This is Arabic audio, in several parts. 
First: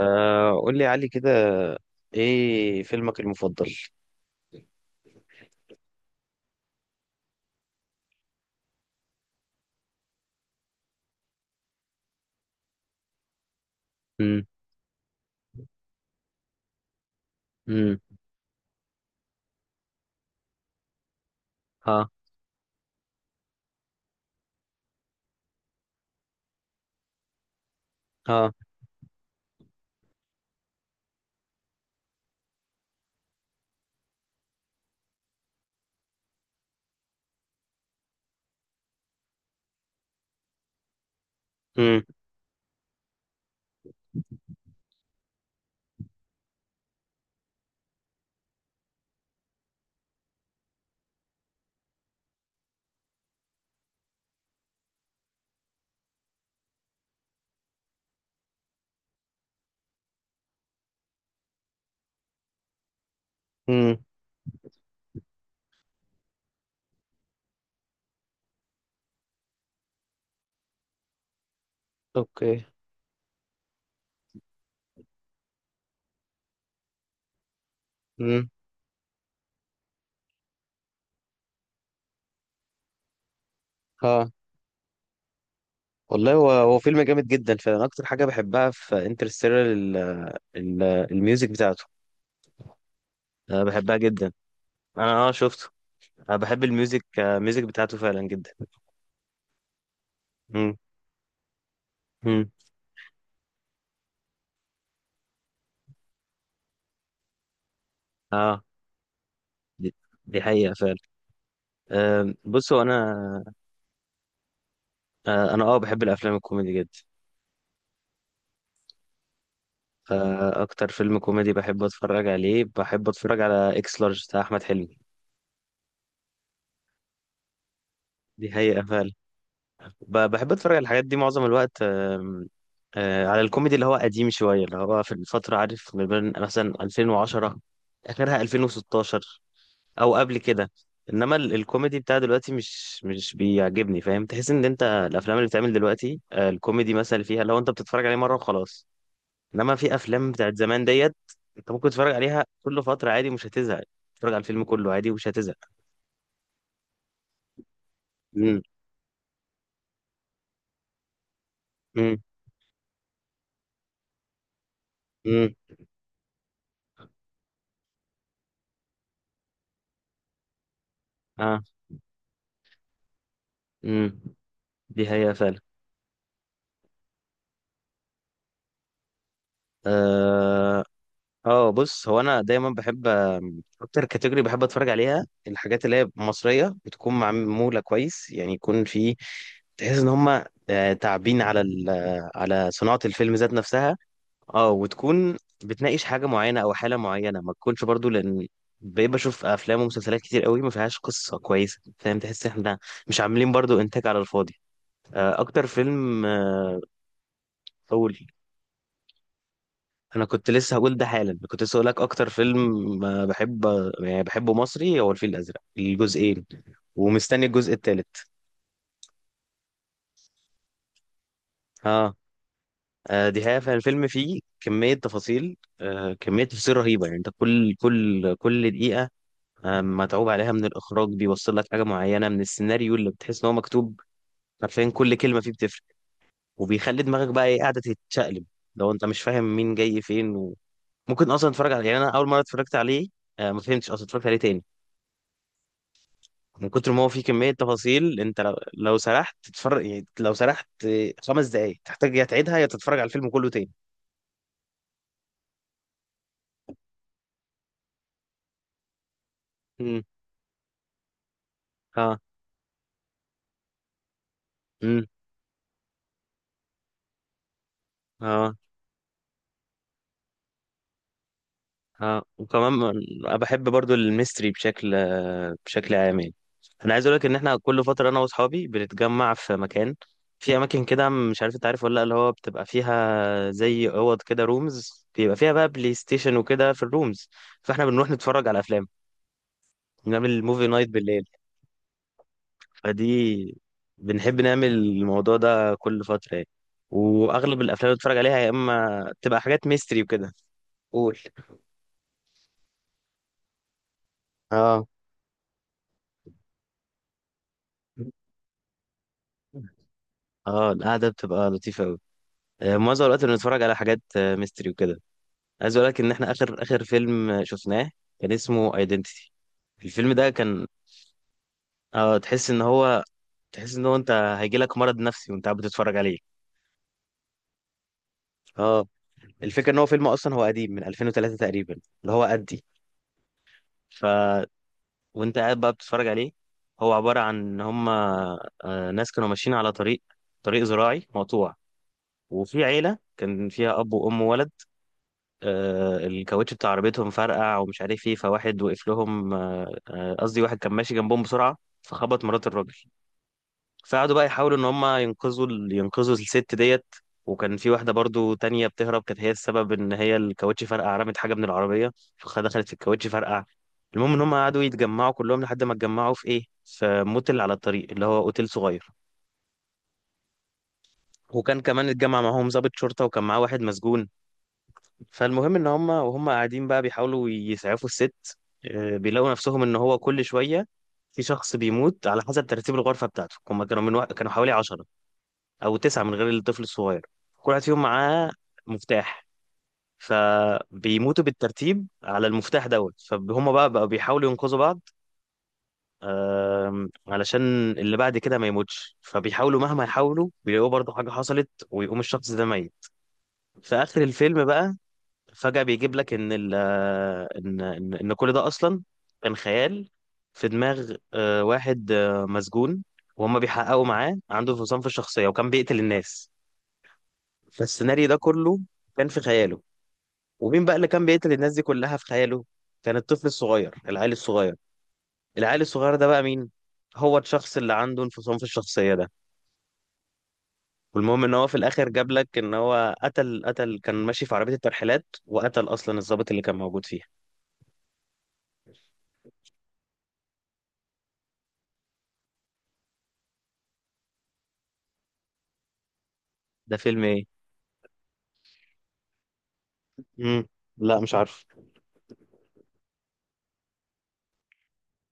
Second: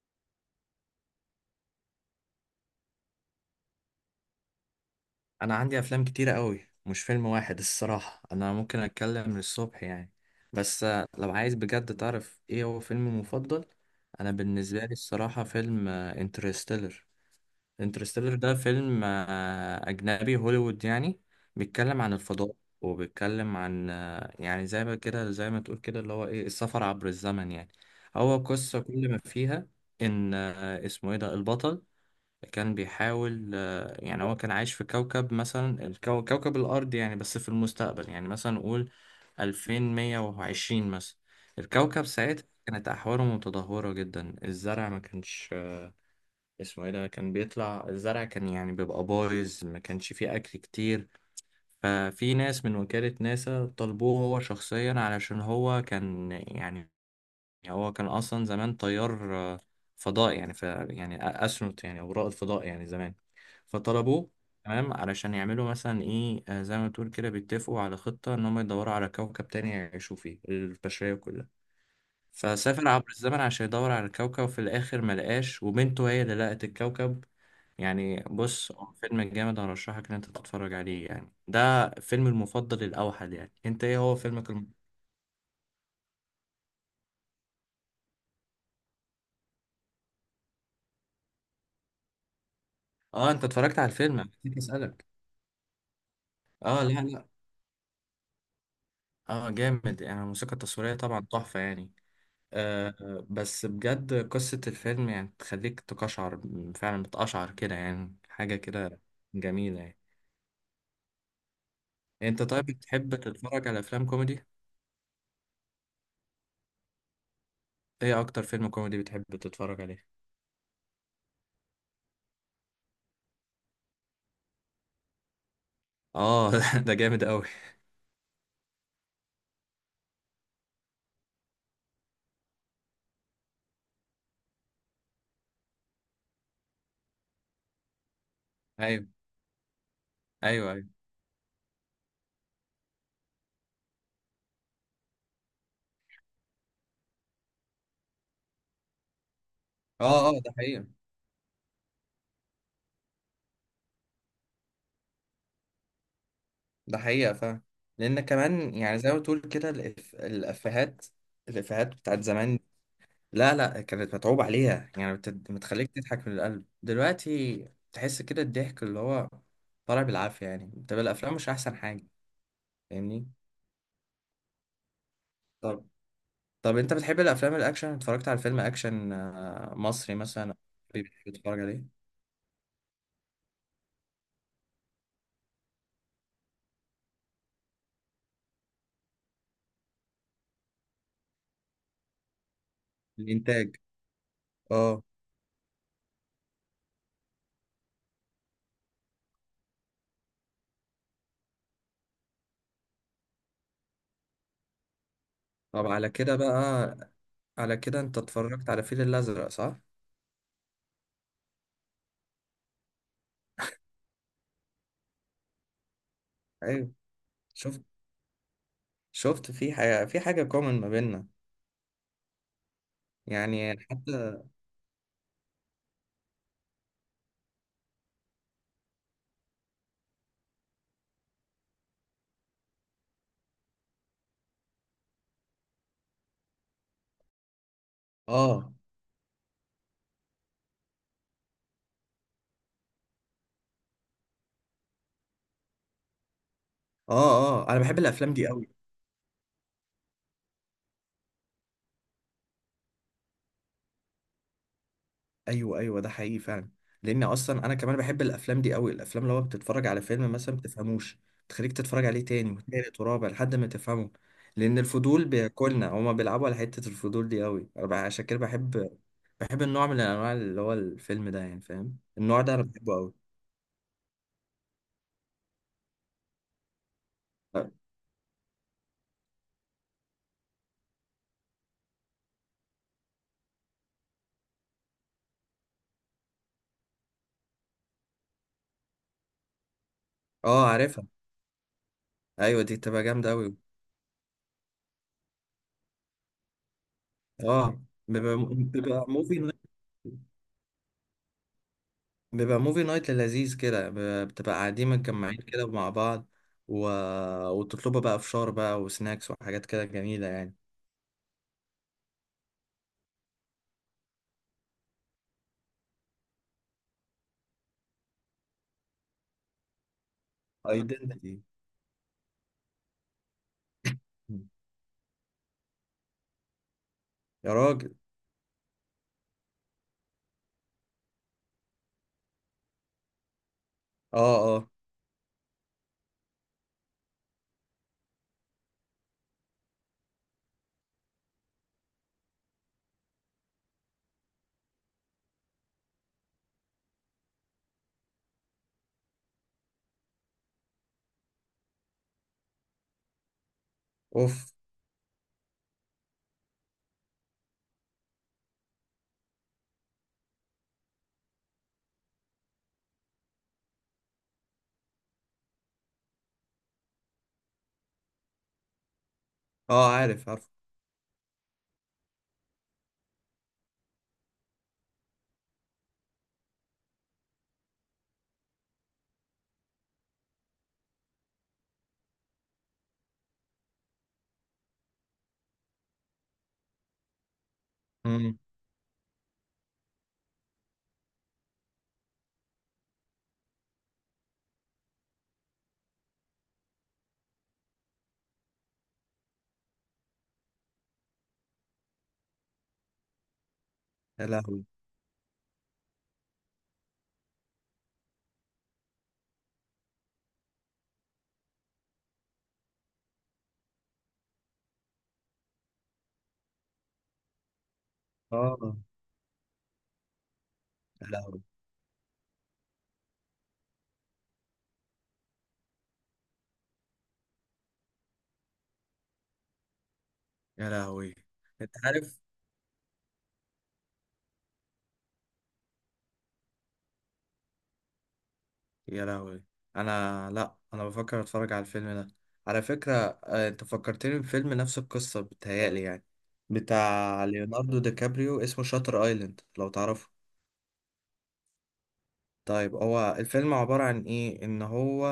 قول لي يا علي كده. ايه فيلمك المفضل؟ انا عندي افلام كتيرة قوي، مش فيلم واحد الصراحة. انا ممكن اتكلم للصبح يعني، بس لو عايز بجد تعرف ايه هو فيلمي مفضل. انا امم. بالنسبة لي الصراحة فيلم انترستيلر. امم. انترستيلر ده فيلم اجنبي هوليوود يعني. ها. بيتكلم عن الفضاء، وبيتكلم عن يعني زي ما تقول كده اللي هو ايه، السفر عبر الزمن يعني. هو ها. قصة كل ما فيها ان اسمه ايه ده البطل، كان بيحاول يعني هو كان عايش في كوكب مثلا، كوكب الأرض يعني، بس في المستقبل، يعني مثلا نقول 2120 مثلا. امم. الكوكب ساعتها كانت أحواله متدهورة جدا، الزرع ما كانش اسمه ايه ده، كان بيطلع الزرع كان يعني بيبقى بايظ، ما كانش فيه أكل كتير. ففي ناس من وكالة ناسا طلبوه هو شخصيا علشان هو كان يعني، هو كان اصلا زمان طيار فضاء يعني، ف يعني استرونوت يعني، او رائد فضاء يعني زمان. امم. فطلبوه تمام، علشان يعملوا مثلا ايه، زي ما تقول كده بيتفقوا على خطة ان هم يدوروا على كوكب تاني يعيشوا فيه البشرية كلها. اوكي. فسافر عبر الزمن عشان يدور على الكوكب، وفي الاخر ملقاش، وبنته هي اللي لقت الكوكب. يعني امم. بص هو فيلم جامد، هرشحك ان انت تتفرج عليه يعني. ده فيلم المفضل الاوحد. يعني انت ايه هو ها. فيلمك والله هو فيلم جامد جدا، فانا اكتر حاجه بحبها في انترستيلر الميوزك بتاعته. اه انت انا اتفرجت على بحبها الفيلم؟ أنا جدا. نسيت اسالك. انا اه شفته. انا بحب اه، لا الميوزك لا. آه، الميوزك بتاعته فعلا جدا. اه جامد يعني، الموسيقى امم. التصويرية طبعا تحفة يعني. امم. بس بجد قصة الفيلم يعني تخليك تقشعر، فعلا بتقشعر كده يعني، حاجة اه. كده جميلة دي يعني. دي حقيقه فعلا. آه انت طيب بصوا بتحب انا. تتفرج على افلام كوميدي؟ انا بحب الافلام الكوميدي جدا. ايه اكتر فيلم كوميدي بتحب تتفرج عليه؟ فأكتر فيلم كوميدي بحب أتفرج عليه، بحب أتفرج على إكس لارج بتاع أحمد حلمي. اه ده جامد قوي. دي حقيقة فعلا. بحب أتفرج على الحاجات دي معظم الوقت. على الكوميدي اللي هو قديم شوية، اللي هو في الفترة، عارف، ما بين مثلا 2010 آخرها ايوه 2016، أو قبل كده. ايوه ايوه. إنما الكوميدي بتاع دلوقتي مش بيعجبني، فاهم. تحس إن أنت الأفلام اللي بتعمل دلوقتي الكوميدي مثلا اللي فيها، لو أنت بتتفرج عليه مرة وخلاص. انما في اه افلام اه، ده بتاعت زمان حقيقة، ديت، انت ممكن تتفرج عليها كل فتره عادي، مش هتزهق. تتفرج على الفيلم كله عادي ومش هتزهق. ده حقيقة فعلا. لان امم. كمان يعني زي ما تقول كده الافيهات امم. بتاعت زمان. لا لا كانت متعوب عليها يعني، امم. بتخليك تضحك من القلب. دلوقتي تحس كده الضحك اللي هو طالع بالعافية يعني. طب الأفلام مش اه. أحسن حاجة؟ فاهمني. امم. دي هي فعلا. طب طب أنت بتحب الأفلام الأكشن؟ اتفرجت على فيلم أكشن مصري مثلا؟ اه. بتحب تتفرج عليه؟ بص، هو انا دايما بحب اكتر كاتيجوري بحب اتفرج عليها الحاجات اللي هي مصريه بتكون معموله كويس، يعني يكون في تحس ان هم تعبين على على صناعه الفيلم ذات الإنتاج. نفسها. اه، أه. وتكون بتناقش حاجة معينة أو حالة معينة، ما تكونش برضو لأن بقيت بشوف أفلام ومسلسلات كتير قوي ما فيهاش قصة كويسة، فاهم. تحس إحنا مش عاملين برضو إنتاج على الفاضي. أكتر طب على فيلم كده بقى، على كده أقول، أنت اتفرجت على الفيل الأزرق صح؟ أنا كنت لسه هقول ده حالا، كنت لسه هقولك أكتر فيلم بحب، يعني بحبه مصري، هو الفيل الأزرق الجزئين. أيوه. ومستني الجزء شفت، الثالث. شفت في حاجة، في حاجة كومن ما بيننا. اه. دي حقيقة. يعني فالفيلم حتى. فيه كمية تفاصيل كمية تفاصيل رهيبة. يعني انت كل دقيقة متعوب عليها من الاخراج، بيوصل لك حاجه معينه من السيناريو اللي بتحس ان هو مكتوب حرفيا. كل كلمه فيه بتفرق، وبيخلي دماغك بقى ايه قاعده تتشقلب أه لو انت مش فاهم مين جاي فين. وممكن اصلا تتفرج عليه. يعني انا اول مره اتفرجت عليه ما فهمتش، اصلا اتفرجت عليه تاني من كتر ما هو فيه كميه أه، أه أنا بحب تفاصيل. الأفلام انت دي لو, أوي. لو سرحت تتفرج، يعني لو سرحت خمس دقائق، تحتاج يا تعيدها يا تتفرج على الفيلم كله تاني. ايوه ايوه، ده حقيقي فعلا. لان اصلا انا كمان بحب الافلام دي قوي، الافلام اللي هو بتتفرج على امم. فيلم مثلا ما بتفهموش، تخليك تتفرج اه. عليه تاني وتالت ورابع لحد ما تفهمه. لان امم. الفضول بياكلنا، هما بيلعبوا على حته الفضول دي قوي. انا عشان كده اه. بحب النوع من الانواع اللي هو الفيلم ده يعني. فاهم اه. النوع ده، انا وكمان بحبه قوي. انا بحب برضو الميستري بشكل، بشكل عام يعني. انا عايز اقول لك ان احنا كل فتره انا واصحابي بنتجمع في مكان، في اماكن كده، مش عارف انت عارف ولا لا، اللي هو بتبقى فيها زي اوض كده، رومز، بيبقى فيها بقى بلاي ستيشن وكده في الرومز. فاحنا بنروح نتفرج على افلام، نعمل موفي اه نايت عارفها. بالليل. ايوه دي بتبقى جامده قوي. فدي بنحب نعمل الموضوع ده كل فتره يعني. واغلب اه، الافلام اللي بنتفرج بيبقى عليها يا اما بيبقى بتبقى موفي، حاجات ميستري وكده. قول. بيبقى موفي نايت لذيذ كده، بتبقى اه. قاعدين متجمعين كده مع بعض، و... وتطلبوا بقى فشار بقى وسناكس وحاجات كده جميلة يعني. اه. القعده بتبقى لطيفه قوي. معظم الوقت اللي بنتفرج على حاجات ميستري وكده. عايز اقول لك ان احنا اخر فيلم شفناه كان اسمه ايدنتيتي. الفيلم ده كان، ايدنتي. اه تحس ان هو، تحس ان هو انت هيجي لك مرض نفسي وانت قاعد بتتفرج عليه. يا راجل. اه. الفكره ان هو فيلم اصلا هو قديم من 2003 تقريبا، اللي هو قدي ف اه اه. وانت قاعد بقى بتتفرج عليه. هو عباره عن ان هم ناس كانوا ماشيين على طريق، طريق زراعي مقطوع. وفي عيله كان فيها اب وام وولد. الكاوتش بتاع عربيتهم فرقع، ومش عارف ايه، فواحد وقف لهم. قصدي واحد كان ماشي جنبهم بسرعة فخبط مرات الراجل. فقعدوا بقى اوف. يحاولوا ان هم ينقذوا ينقذوا الست ديت. وكان في واحدة برضو تانية بتهرب، كانت هي السبب ان هي الكاوتش فرقع، رمت حاجة من العربية فدخلت في الكاوتش فرقع. المهم ان هم قعدوا يتجمعوا كلهم لحد ما اتجمعوا في ايه، في موتل على الطريق اللي هو اوتيل صغير. اه عارف عارف. وكان كمان اتجمع معاهم ضابط شرطة، وكان معاه واحد مسجون. فالمهم ان هم وهم قاعدين بقى بيحاولوا يسعفوا الست، بيلاقوا نفسهم ان هو كل شويه في شخص بيموت على حسب ترتيب الغرفه بتاعته. هم كانوا من كانوا حوالي 10 او 9 من غير الطفل الصغير. كل واحد فيهم معاه مم. مفتاح، فبيموتوا بالترتيب على المفتاح دوت. فهم بقى بقوا بيحاولوا ينقذوا بعض علشان اللي بعد كده ما يموتش. فبيحاولوا مهما يحاولوا بيلاقوا برضه حاجه حصلت ويقوم الشخص ده ميت. في اخر يا الفيلم لهوي. بقى فجأة بيجيب لك ان ال ان ان إن كل ده اصلا كان خيال في دماغ واحد مسجون، وهم بيحققوا معاه، عنده انفصام في الشخصية وكان بيقتل الناس. فالسيناريو ده كله اه. كان في خياله. ومين بقى اللي كان يا بيقتل لهوي. الناس دي كلها في خياله؟ كان الطفل الصغير، العيل الصغير. العيل الصغير ده بقى مين؟ هو الشخص اللي عنده انفصام في الشخصية ده. يا لهوي. والمهم ان هو في انت الاخر جاب عارف، لك ان هو قتل قتل كان ماشي في عربية الترحيلات وقتل اصلا الضابط اللي كان موجود فيها. يا لهوي، انا لا انا بفكر اتفرج على الفيلم ده، على فكرة. انت فكرتني بفيلم نفس القصة بتهيألي يعني، ده فيلم بتاع إيه؟ ليوناردو دي كابريو اسمه شاتر ايلاند، لو تعرفه. مم. لا مش عارف. طيب هو الفيلم عبارة عن إيه؟ إن هو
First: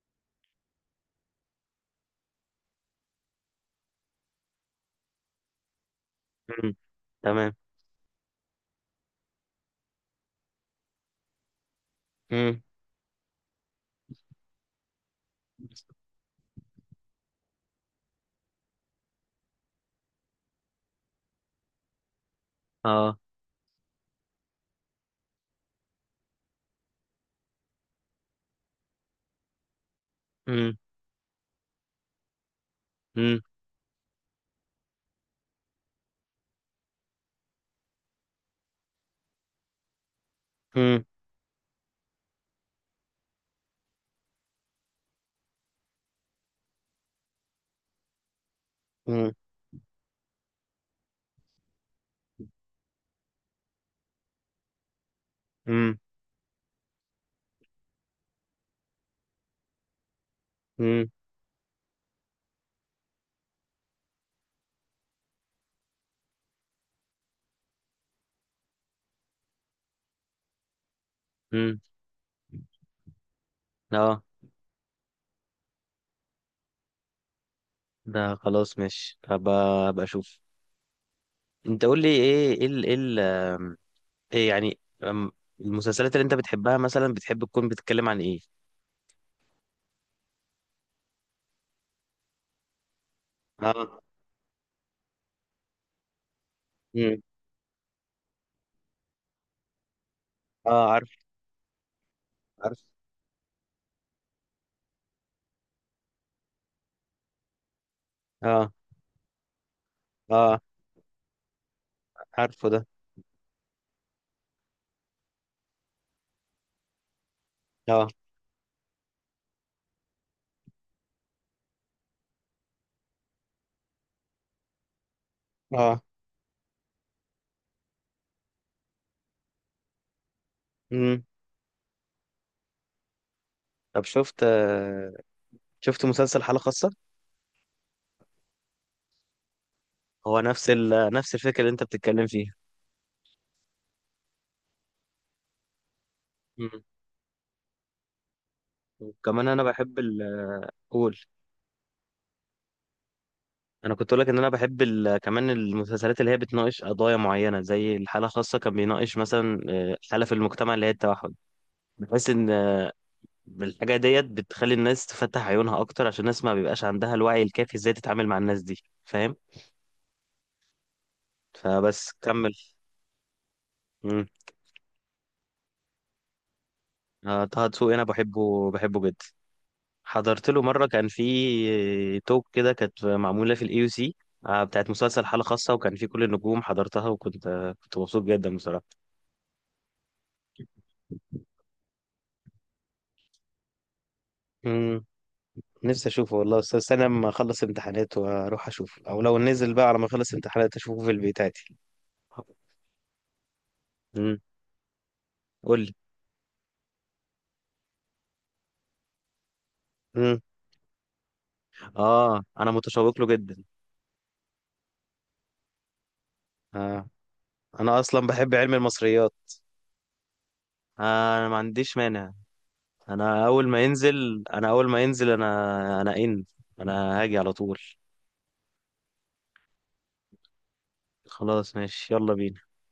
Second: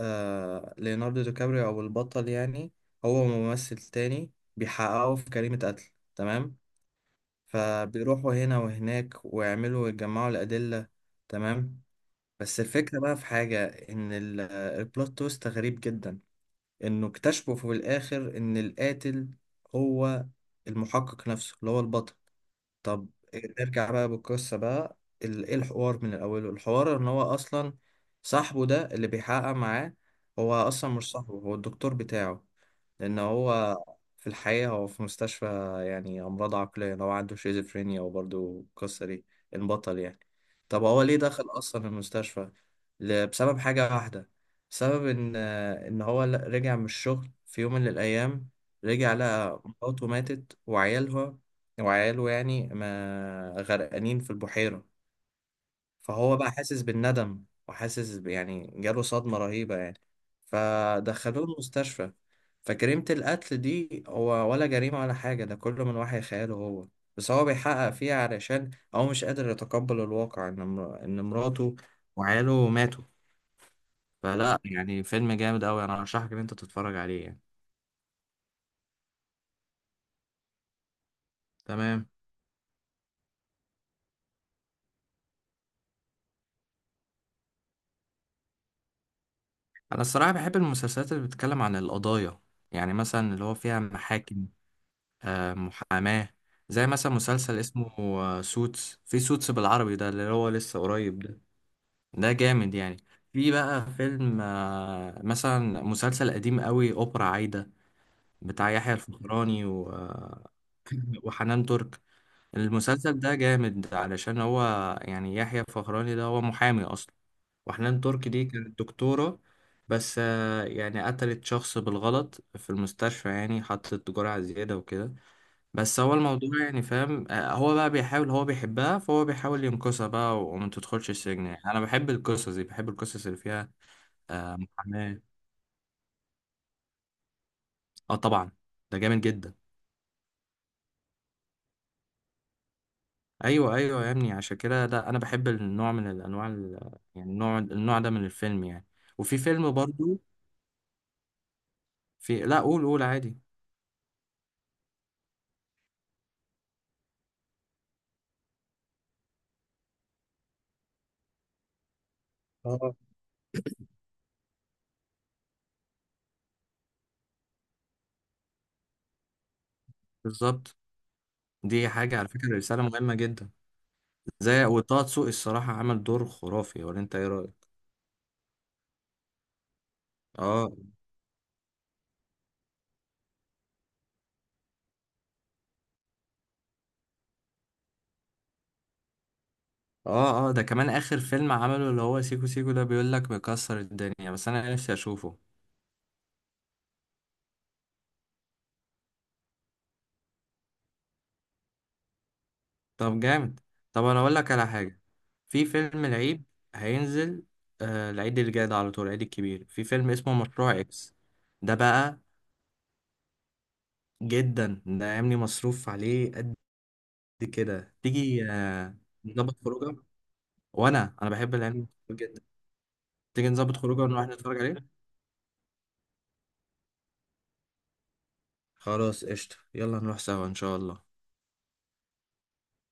ليوناردو دي كابريو أو البطل يعني، هو ممثل تاني، بيحققوا في جريمة قتل. تمام؟ مم. تمام. فبيروحوا هنا وهناك ويعملوا ويجمعوا الأدلة. تمام؟ بس مم. الفكرة بقى في حاجة، إن البلوت تويست غريب جدا. إنه اكتشفوا في الآخر إن القاتل هو المحقق نفسه اللي هو البطل. طب اه. نرجع بقى بالقصة بقى. ايه الحوار من الأول؟ الحوار ان هو اصلا صاحبه ده اللي بيحقق معاه، هو مم. اصلا مش صاحبه، هو الدكتور بتاعه. لان مم. هو في الحقيقة هو في مستشفى، يعني امراض عقلية، لو عنده شيزوفرينيا. وبرضه القصة دي، البطل يعني، طب هو مم. ليه دخل اصلا المستشفى؟ بسبب حاجة واحدة. بسبب ان هو رجع من الشغل في يوم من الايام، رجع مم. لقى مراته ماتت، وعياله يعني، ما غرقانين في البحيرة. مم. فهو بقى حاسس بالندم، وحاسس يعني جاله صدمة رهيبة يعني، مم. فدخلوه المستشفى. فجريمة القتل دي هو ولا جريمة ولا حاجة، ده كله من وحي خياله هو. بس هو بيحقق فيها علشان هو مش قادر يتقبل الواقع، إن إن مراته مم. وعياله ماتوا. اه، فلا يعني فيلم جامد أوي، أنا أرشحك إن أنت تتفرج عليه يعني. ده خلاص، ماشي، هبقى، هبقى اشوف. انت قول تمام. لي ايه، ايه ال- ايه ال- آم، ايه يعني المسلسلات اللي انت بتحبها مثلا بتحب تكون بتتكلم عن ايه؟ أنا الصراحة بحب المسلسلات اللي بتتكلم عن القضايا، يعني مثلا اللي هو فيها اه. محاكم، محاماة. زي مثلا مم. مسلسل اسمه سوتس، في سوتس بالعربي ده اللي هو لسه اه عارف قريب ده. ده جامد عارف. يعني. في بقى فيلم مثلا مسلسل قديم قوي، أوبرا عايدة، بتاع اه. يحيى الفخراني اه. وحنان ترك. عارفه ده. المسلسل ده جامد علشان هو يعني يحيى الفخراني ده هو محامي أصلا، وحنان اه. ترك دي كانت دكتورة، بس يعني قتلت شخص بالغلط في المستشفى، يعني حطت جرعة زيادة وكده. بس اه. هو الموضوع يعني، فاهم، هو بقى بيحاول، هو بيحبها فهو بيحاول ينقذها بقى وما تدخلش مم. السجن يعني. انا بحب القصص دي، بحب القصص اللي فيها طب شفت محاماة. شفت مسلسل حالة خاصة؟ اه طبعا، ده جامد جدا. هو نفس الفكرة اللي انت بتتكلم فيها. ايوه ايوه يا ابني، عشان كده ده انا بحب النوع من الانواع يعني النوع ده من الفيلم يعني. وفي وكمان انا فيلم بحب برضو. قول. لا، قول عادي. انا كنت اقول لك ان انا بحب كمان المسلسلات اللي هي بتناقش قضايا معينه، زي الحاله خاصه كان بيناقش مثلا حاله في المجتمع اللي هي التوحد. بحس ان اه الحاجه ديت بتخلي الناس تفتح عيونها اكتر، عشان الناس ما بيبقاش عندها الوعي الكافي ازاي تتعامل مع الناس دي، فاهم. بالظبط، دي فبس حاجة على كمل. فكرة رسالة مهمة جدا. امم. زي وطه دسوقي الصراحة عمل دور خرافي، ولا انت ايه طه رأيك؟ دسوقي انا بحبه، بحبه جدا. حضرت له اه مره كان في توك كده، كانت معموله في AUC بتاعت مسلسل حاله خاصه، وكان في كل النجوم حضرتها، وكنت كنت مبسوط جدا بصراحه. اه، اه ده كمان اخر فيلم عمله اللي هو سيكو سيكو، ده بيقول لك بيكسر الدنيا، بس انا نفسي امم. اشوفه. نفسي اشوفه والله، بس استنى لما اخلص امتحانات واروح اشوفه، او لو نزل بقى على ما اخلص امتحانات اشوفه في البيت عادي. طب جامد. طب انا اقول امم. لك على حاجه. في قول لي. فيلم العيد هينزل، العيد اللي جاي ده، على طول العيد الكبير، في فيلم اسمه امم. مشروع اكس. ده بقى اه انا متشوق له جدا. جدا، ده عاملي مصروف عليه قد آه. كده. انا اصلا تيجي بحب علم المصريات. نظبط خروجه، وانا آه. انا بحب ما العلم عنديش مانع. جدا. انا تيجي اول نظبط ما خروجه ونروح ينزل، نتفرج انا عليه. اول ما ينزل، انا انا هاجي على طول. خلاص قشطه، يلا نروح سوا ان شاء الله. خلاص ماشي، يلا بينا.